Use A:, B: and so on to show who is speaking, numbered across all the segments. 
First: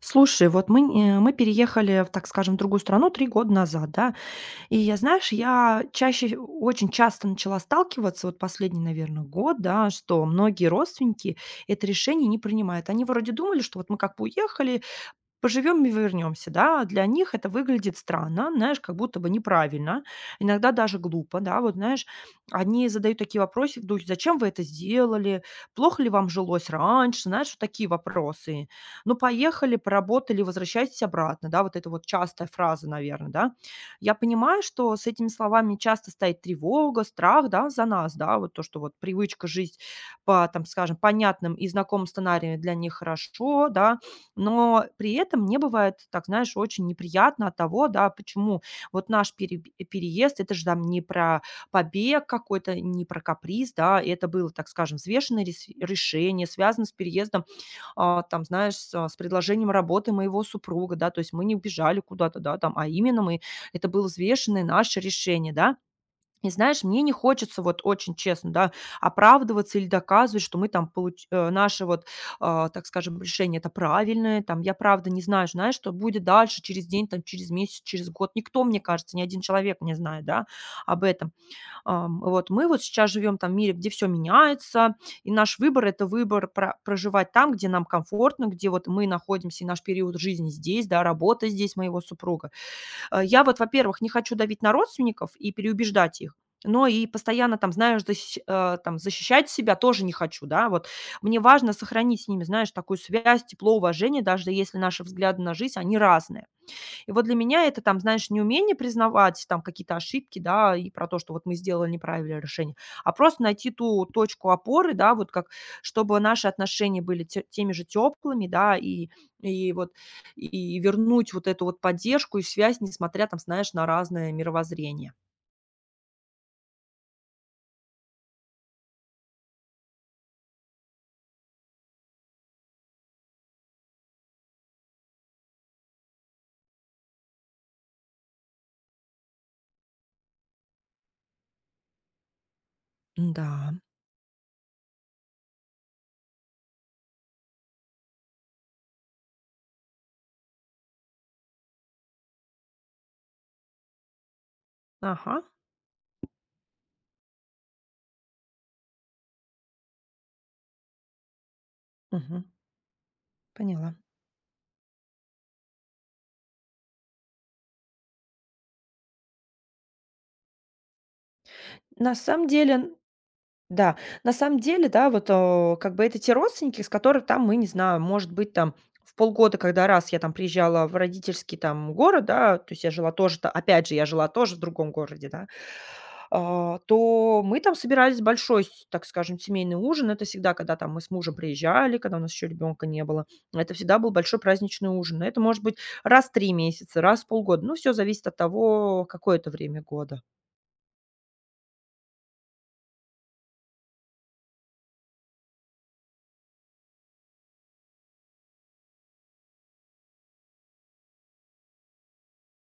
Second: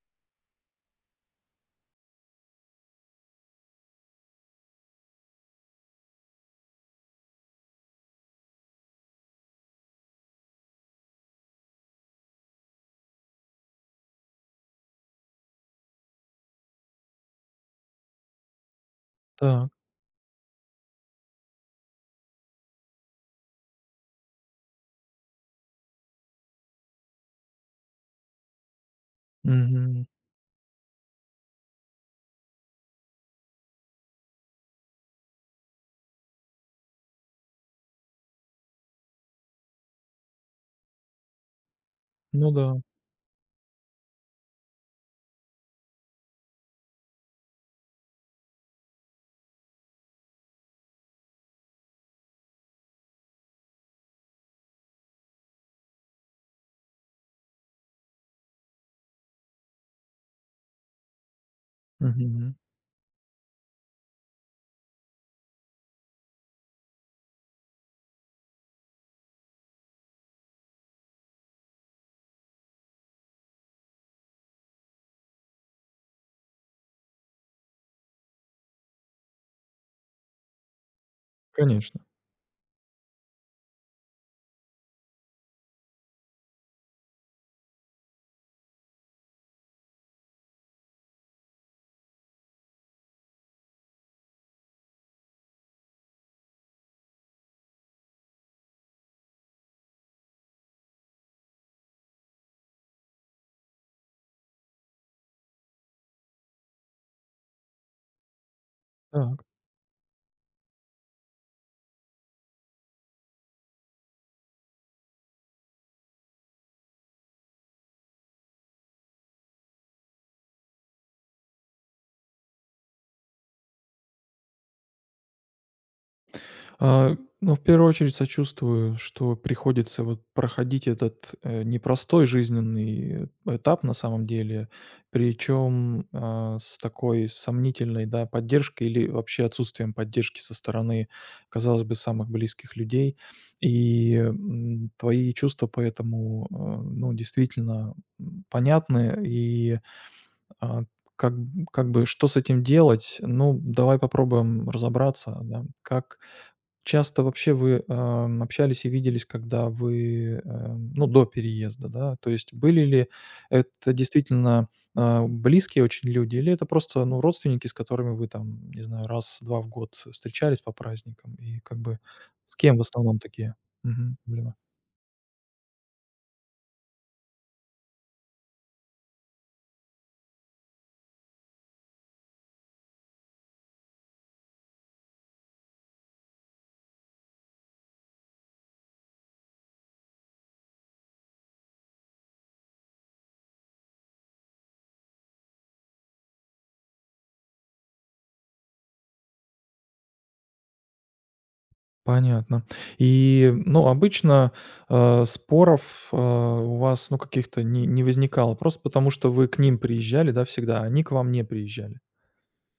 A: Слушай, вот мы, не мы переехали, в, так скажем, в другую страну 3 года назад, да. И я, знаешь, я чаще, очень часто начала сталкиваться, вот последний, наверное, год, да, что многие родственники это решение не принимают. Они вроде думали, что вот мы как бы уехали, поживем и вернемся, да. Для них это выглядит странно, знаешь, как будто бы
B: Так.
A: неправильно, иногда даже глупо, да. Вот знаешь, они задают такие вопросы в духе: "Зачем вы это сделали? Плохо ли вам жилось раньше?" Знаешь, вот такие вопросы. Ну, поехали,
B: Мгм.
A: поработали, возвращайтесь обратно, да. Вот это вот частая фраза, наверное, да. Я понимаю, что с этими словами часто стоит тревога, страх, да, за нас, да. Вот то, что вот привычка жить по, там, скажем, понятным и знакомым
B: Ну
A: сценариям
B: да.
A: для них хорошо, да, но при этом мне бывает, так знаешь, очень неприятно от того, да, почему вот наш пере переезд- это же там не про побег какой-то, не про каприз, да, это было, так скажем, взвешенное рес решение, связано с переездом, а, там, знаешь, с а, с предложением работы моего супруга, да, то есть мы не убежали куда-то,
B: Мгм.
A: да, там, а именно мы это было взвешенное наше решение, да. И знаешь, мне не хочется, вот очень честно, да, оправдываться или доказывать, что мы там получ наше вот, а, так скажем, решение это правильное. Там я правда не знаю, знаешь, что будет дальше, через день, там, через месяц, через год. Никто, мне кажется, ни один человек не знает, да, об этом.
B: Конечно.
A: Вот мы вот сейчас живем там в мире, где все меняется, и наш выбор это выбор про- проживать там, где нам комфортно, где вот мы находимся и наш период жизни здесь, да, работа здесь моего супруга. Я вот, во-первых, не хочу давить на родственников и переубеждать их, но и постоянно там, знаешь, защищ там защищать себя тоже не хочу, да, вот. Мне важно сохранить с ними, знаешь, такую связь, тепло, уважение, даже если наши взгляды на жизнь, они разные. И вот для меня это там, знаешь, не умение
B: Так.
A: признавать там какие-то ошибки, да, и про то, что вот мы сделали неправильное решение, а просто найти ту точку опоры, да, вот как, чтобы наши отношения были те- теми же теплыми, да, и вот, и вернуть вот эту вот поддержку и связь, несмотря там, знаешь, на разное мировоззрение.
B: Ну, в первую очередь сочувствую, что приходится вот проходить этот, непростой жизненный этап на самом деле, причем, с такой сомнительной, да, поддержкой или вообще отсутствием поддержки со стороны, казалось бы, самых близких людей.
A: Да,
B: И, твои чувства поэтому, ну, действительно, понятны. И А, как как бы что с этим делать? Ну, давай попробуем разобраться,
A: ага,
B: да. Как часто вообще вы, общались и виделись, когда вы, ну, до переезда, да? То
A: мгм,
B: есть были ли это
A: поняла.
B: действительно, близкие очень люди или это просто, ну, родственники, с которыми вы там, не знаю, раз-два в год встречались по праздникам? И как бы
A: На самом
B: с кем в
A: деле,
B: основном такие?
A: да,
B: Мгм.
A: на самом деле, да, вот, как бы это те родственники, с которых там мы, не знаю, может быть, там в полгода, когда раз я там приезжала в родительский там город, да, то есть я жила тоже, та- опять же, я жила тоже в другом городе, да, а, то мы там собирались большой, с- так скажем, семейный ужин. Это всегда, когда там мы с мужем приезжали, когда у нас еще ребенка не было. Это всегда был большой праздничный ужин. Это может быть раз в три месяца, раз в полгода. Ну, все зависит от того, какое это время года.
B: Понятно. И, ну, обычно, споров, у вас, ну, каких-то не возникало, просто потому что вы к ним приезжали, да, всегда, а они к вам не приезжали?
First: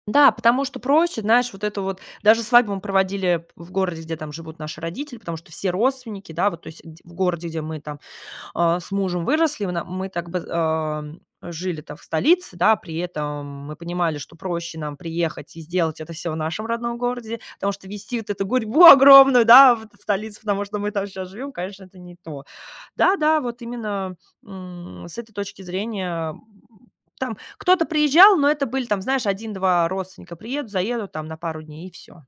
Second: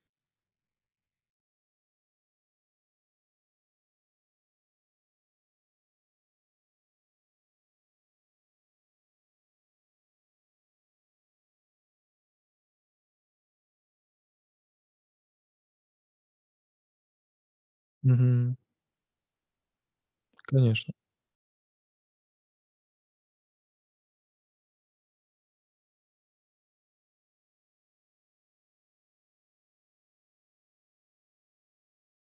A: Да, потому что проще, знаешь, вот это вот даже свадьбу мы проводили в городе, где там живут наши родители, потому что все родственники, да, вот, то есть д в городе, где мы там а, с мужем выросли, мы на мы так бы, жили там в столице, да, при этом мы понимали, что проще нам приехать и сделать это все в нашем родном городе, потому что вести вот эту
B: Мгм.
A: гурьбу огромную, да, в столицу, потому что мы
B: Конечно,
A: там сейчас живем, конечно, это не то. Да-да, вот именно, с этой точки зрения, там кто-то приезжал, но это были там, знаешь, один-два родственника приедут, заедут там на пару дней и все.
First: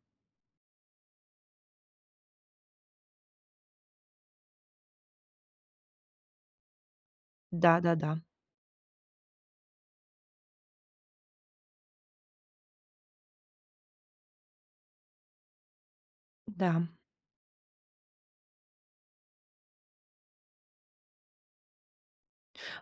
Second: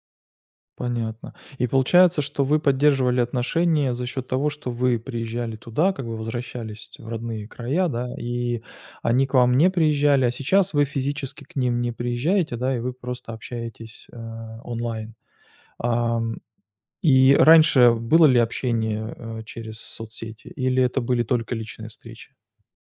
B: понятно. И получается, что вы поддерживали отношения за счет того, что вы приезжали туда, как бы возвращались в родные края, да, и они к вам не приезжали, а сейчас вы физически к ним не приезжаете, да, и вы просто общаетесь, онлайн.
A: Да, да, да, да.
B: И раньше было ли общение, через соцсети или это были только личные встречи?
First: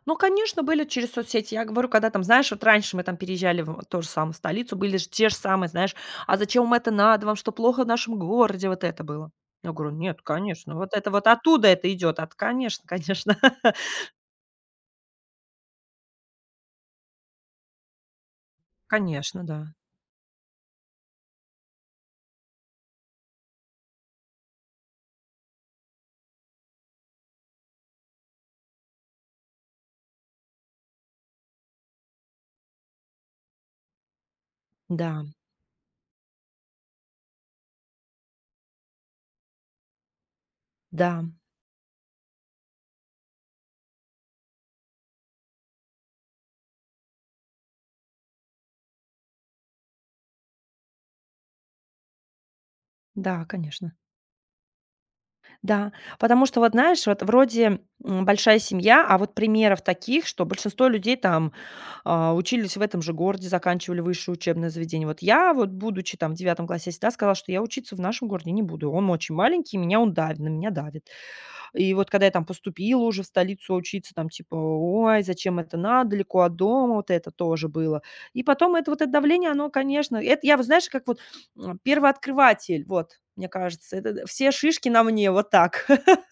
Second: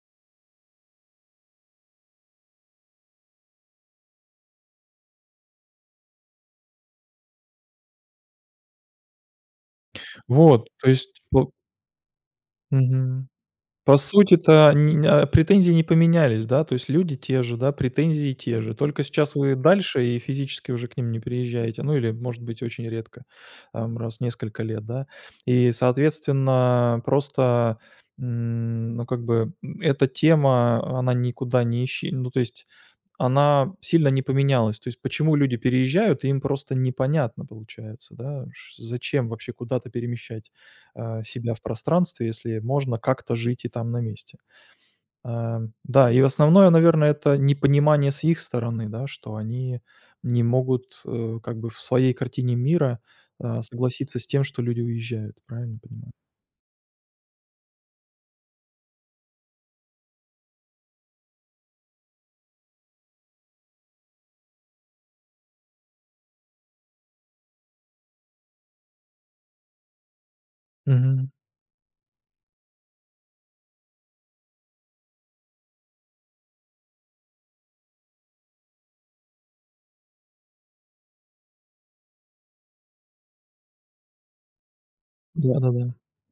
A: Ну, конечно, были через соцсети. Я говорю, когда там, знаешь, вот раньше мы там переезжали в ту же самую столицу, были же те же самые, знаешь, а зачем вам это надо, вам что плохо в нашем городе, вот это было. Я говорю, нет,
B: Вот,
A: конечно,
B: то
A: вот это
B: есть
A: вот
B: по
A: оттуда это идет, от, конечно,
B: мгм.
A: конечно,
B: По сути-то претензии не поменялись, да, то есть люди те же, да, претензии те же, только сейчас
A: конечно,
B: вы
A: да,
B: дальше и физически уже к ним не приезжаете, ну или, может быть, очень редко, там раз в несколько лет, да. И, соответственно, просто, ну, как бы, эта тема, она никуда не исче ну, то есть она сильно не поменялась. То есть
A: да,
B: почему люди переезжают, им просто непонятно получается, да, ш зачем вообще куда-то перемещать,
A: да,
B: себя в пространстве, если можно как-то жить и там на месте. Да, и основное, наверное, это непонимание с их стороны, да, что они не могут, как бы в своей картине мира,
A: да, конечно.
B: согласиться с тем, что люди уезжают. Правильно
A: Да,
B: понимаю?
A: потому что вот знаешь, вот вроде, большая семья, а вот примеров таких, что большинство людей там, а, учились в этом же городе, заканчивали высшее учебное заведение. Вот я вот, будучи там в девятом классе, я всегда сказала, что я учиться в нашем городе не буду. Он очень маленький, меня он давит, на меня давит.
B: Мгм.
A: И вот когда я там поступила уже в столицу учиться, там типа: "Ой, зачем это надо, далеко от дома". Вот это тоже было. И потом это вот это давление, оно, конечно, это я вот, знаешь, как вот, первооткрыватель, вот, мне кажется. Это д все шишки на мне, вот
B: Да-да-да.
A: так.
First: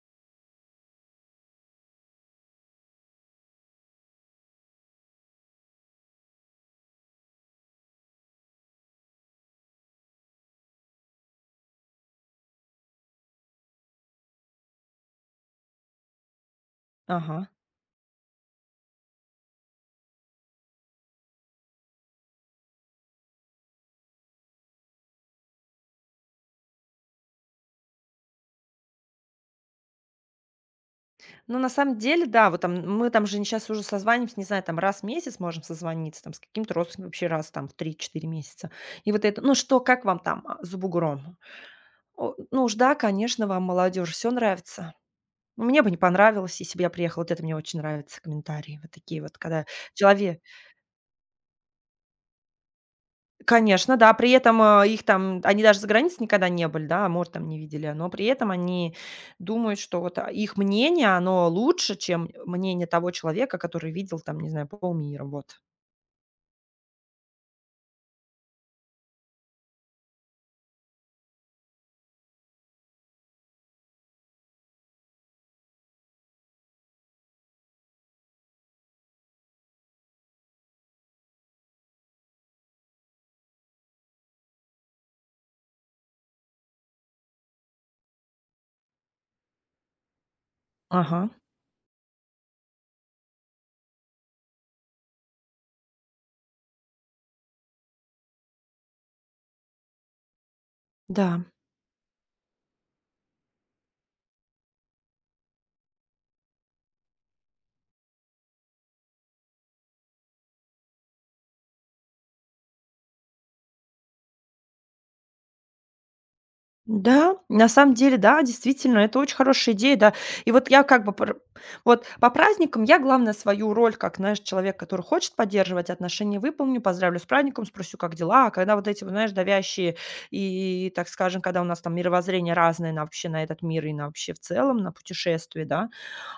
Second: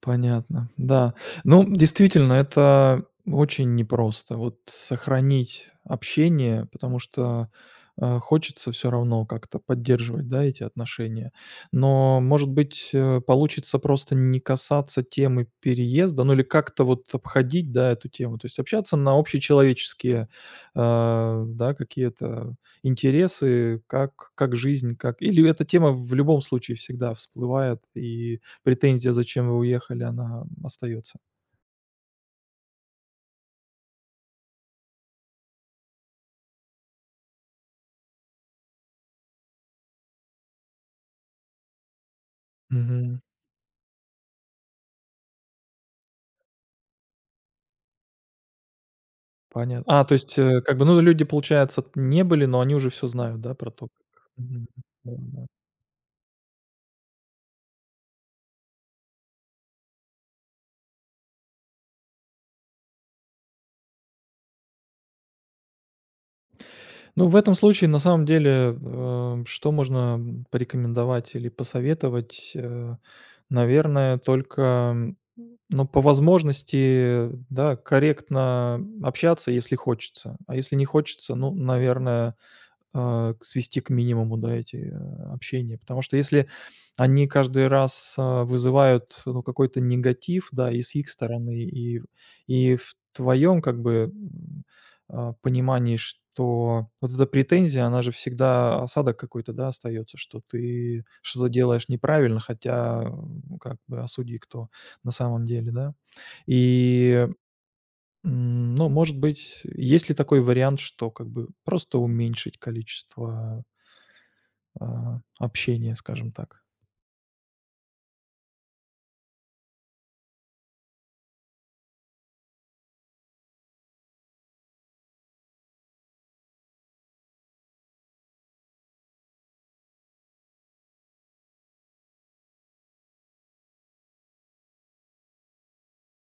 B: Понятно, да. Ну, действительно, это очень непросто. Вот сохранить общение, потому что, хочется все равно как-то поддерживать, да, эти отношения. Но, может быть, получится просто не касаться темы переезда, ну, или как-то вот
A: Ага.
B: обходить, да, эту тему. То есть общаться на общечеловеческие, да, какие-то интересы, как жизнь, как или эта тема в любом случае всегда всплывает и претензия, зачем вы уехали, она остается.
A: Ну, на самом деле, да, вот там мы там же сейчас уже созваниваемся, не знаю, там раз в месяц можем созвониться, там с каким-то родственником вообще раз там в три-четыре месяца. И вот это: "Ну что, как вам там, а, за бугром? О, ну уж да,
B: Мгм.
A: конечно, вам, молодежь, все нравится. Ну, мне бы не понравилось, если бы я приехала". Вот это мне очень нравятся комментарии. Вот такие вот, когда
B: Понятно. То есть,
A: человек
B: как бы, ну, люди, получается, не были, но они уже все знают, да, про то, как
A: конечно, да, при этом,
B: Мгм.
A: а, их там
B: Да-да.
A: они даже за границей никогда не были, да, море там не видели, но при этом они думают, что вот, а, их мнение, оно лучше, чем мнение того человека, который видел там, не знаю, полмира. Вот.
B: Ну, в этом случае, на самом деле, что можно, порекомендовать или посоветовать? Наверное, только, м, ну, по возможности, да, корректно общаться, если хочется. А если не хочется, ну, наверное, а, к свести к минимуму, да, эти, общения. Потому что если они каждый раз, вызывают, ну, какой-то негатив, да, и с их
A: Ага.
B: стороны, и в твоем, как бы, понимании, что вот эта претензия, она же всегда осадок какой-то, да, остается, что ты
A: Да.
B: что-то делаешь неправильно, хотя, как бы, а судьи кто на самом деле, да? И ну, может быть, есть ли такой вариант, что как бы просто уменьшить количество, общения, скажем так?
A: Да, на самом деле, да, действительно, это очень хорошая идея, да. И вот я как бы пр вот по праздникам я, главное, свою роль, как, знаешь, человек, который хочет поддерживать отношения, выполню, поздравлю с праздником, спросю, как дела. А когда вот эти, вот, знаешь, давящие и, так скажем, когда у нас там мировоззрение разное на вообще на этот мир и на вообще в целом, на путешествие, да,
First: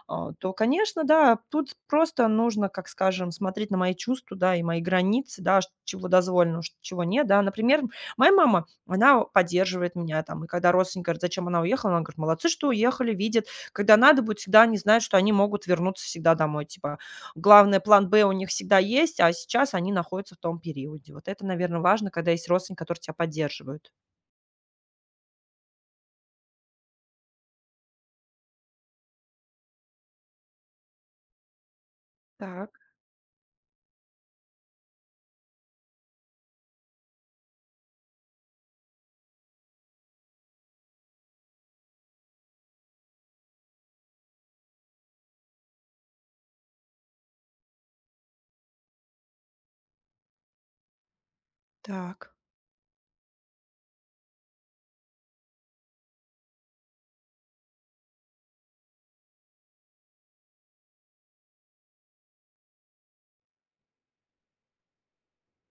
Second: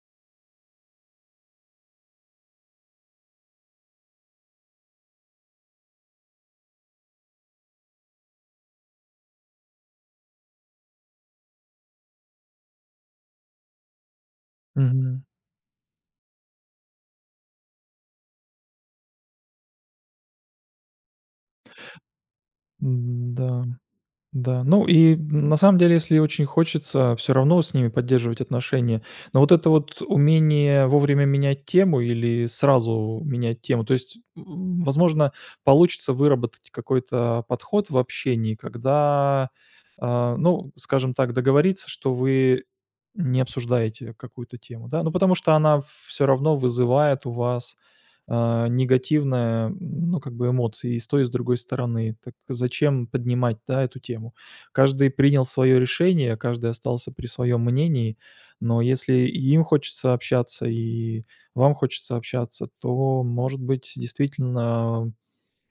A: а, то, конечно, да, тут просто нужно, как скажем, смотреть на мои чувства, да, и мои границы, да, ш- чего дозволено, ш- чего нет, да. Например, моя мама, она поддерживает меня там, и когда родственник говорит, зачем она уехала, она говорит, молодцы, что уехали, видят, когда надо будет, всегда они знают, что
B: Мгм.
A: они могут вернуться всегда домой, типа, главное, план Б у них всегда есть, а сейчас они находятся в том периоде. Вот это, наверное, важно, когда есть родственники, которые тебя
B: М-да.
A: поддерживают.
B: Да, ну и на самом деле, если очень хочется, все равно с ними поддерживать отношения. Но вот это вот умение вовремя менять тему или
A: Так,
B: сразу менять тему, то есть, возможно, получится выработать какой-то подход в общении, когда, ну, скажем так, договориться, что вы не обсуждаете какую-то тему, да. Ну, потому что она все равно вызывает у вас негативная, ну, как бы эмоции и с той, и с другой стороны. Так
A: так,
B: зачем поднимать, да, эту тему? Каждый принял свое решение, каждый остался при своем мнении, но если и им хочется общаться, и вам хочется общаться, то, может быть, действительно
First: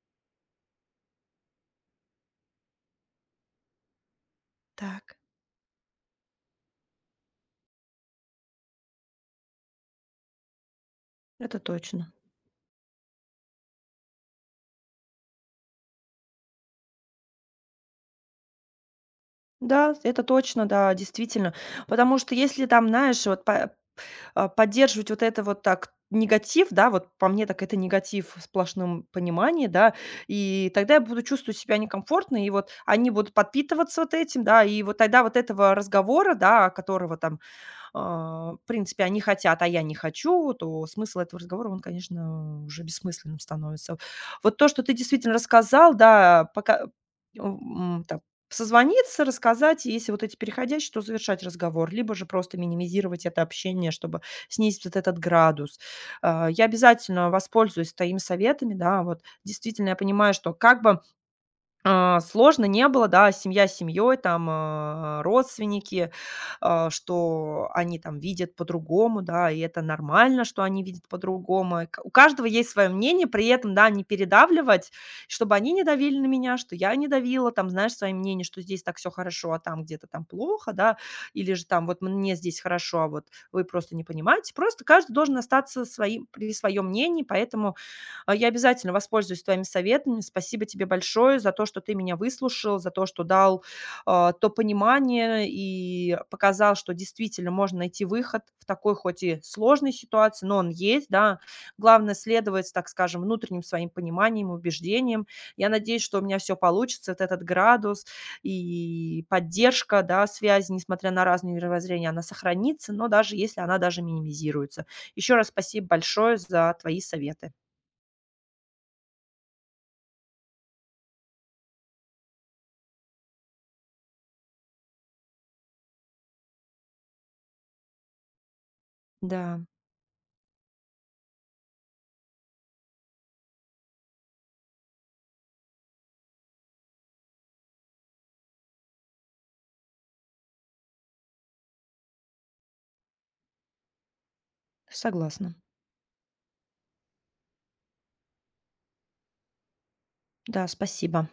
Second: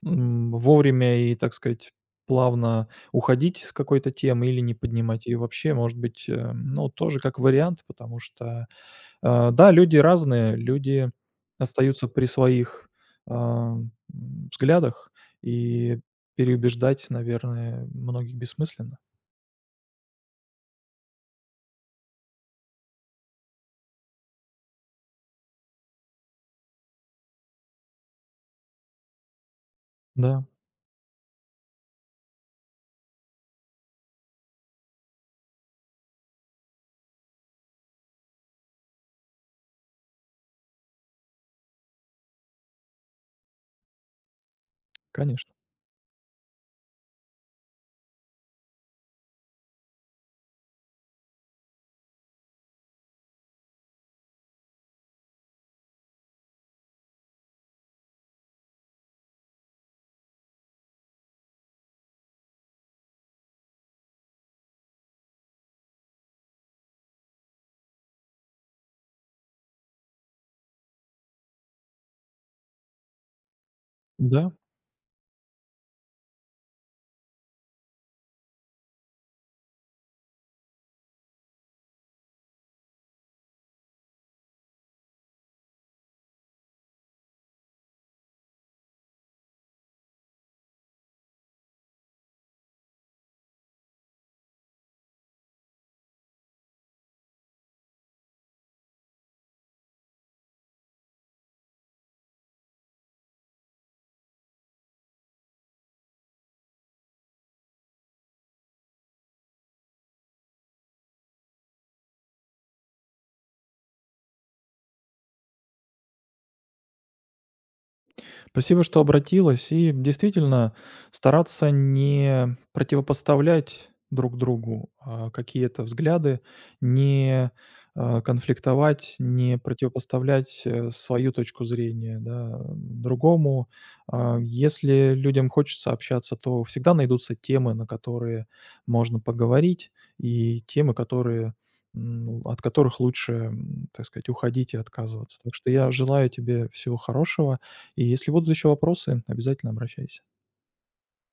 B: вовремя и, так сказать, плавно уходить с какой-то темы или не
A: так.
B: поднимать ее вообще, может быть, ну, тоже как вариант, потому что Да, люди разные, люди
A: Это
B: остаются
A: точно.
B: при своих, а, м, взглядах, и переубеждать, наверное, многих бессмысленно.
A: Да, это точно, да, действительно. Потому что если там, знаешь, вот по а, поддерживать вот это вот так негатив, да, вот по мне так это негатив в сплошном понимании, да,
B: Да,
A: и тогда я буду чувствовать себя некомфортно, и вот они будут подпитываться вот этим, да, и вот тогда вот этого разговора, да, которого там а, в принципе, они хотят, а я не хочу, то смысл этого разговора, он, конечно, уже бессмысленным становится. Вот то, что ты действительно
B: конечно.
A: рассказал, да, пока там созвониться, рассказать, и если вот эти переходящие, то завершать разговор, либо же просто минимизировать это общение, чтобы снизить вот этот градус. А, я обязательно воспользуюсь твоими советами, да, вот действительно я понимаю, что как бы а, сложно не было, да, семья с семьей, там, а, родственники, а, что они там видят по-другому, да, и это нормально, что они видят по-другому. И к- У каждого есть свое мнение, при этом, да, не
B: Да.
A: передавливать, чтобы они не давили на меня, что я не давила, там, знаешь, свое мнение, что здесь так все хорошо, а там где-то там плохо, да, или же там вот мне здесь хорошо, а вот вы просто не понимаете. Просто каждый должен остаться своим, при своем мнении, поэтому а, я обязательно воспользуюсь твоими советами. Спасибо тебе большое за то, что ты меня выслушал, за то, что дал, а, то понимание и показал, что действительно можно найти выход в такой хоть и сложной ситуации, но он есть, да. Главное следовать, так скажем, внутренним своим пониманием, убеждениям. Я надеюсь, что у меня все получится, вот этот градус и поддержка, да, связи, несмотря на разные мировоззрения, она сохранится, но даже если она даже минимизируется. Еще раз спасибо большое за твои советы.
B: Спасибо, что обратилась. И действительно, стараться не противопоставлять друг другу какие-то взгляды, не конфликтовать, не
A: Да.
B: противопоставлять свою точку зрения, да, другому. Если людям хочется общаться, то всегда найдутся темы, на которые можно поговорить, и темы, от которых лучше, так сказать, уходить и отказываться. Так
A: Согласна.
B: что я желаю тебе всего хорошего, и если будут еще вопросы, обязательно обращайся.
A: Да, спасибо.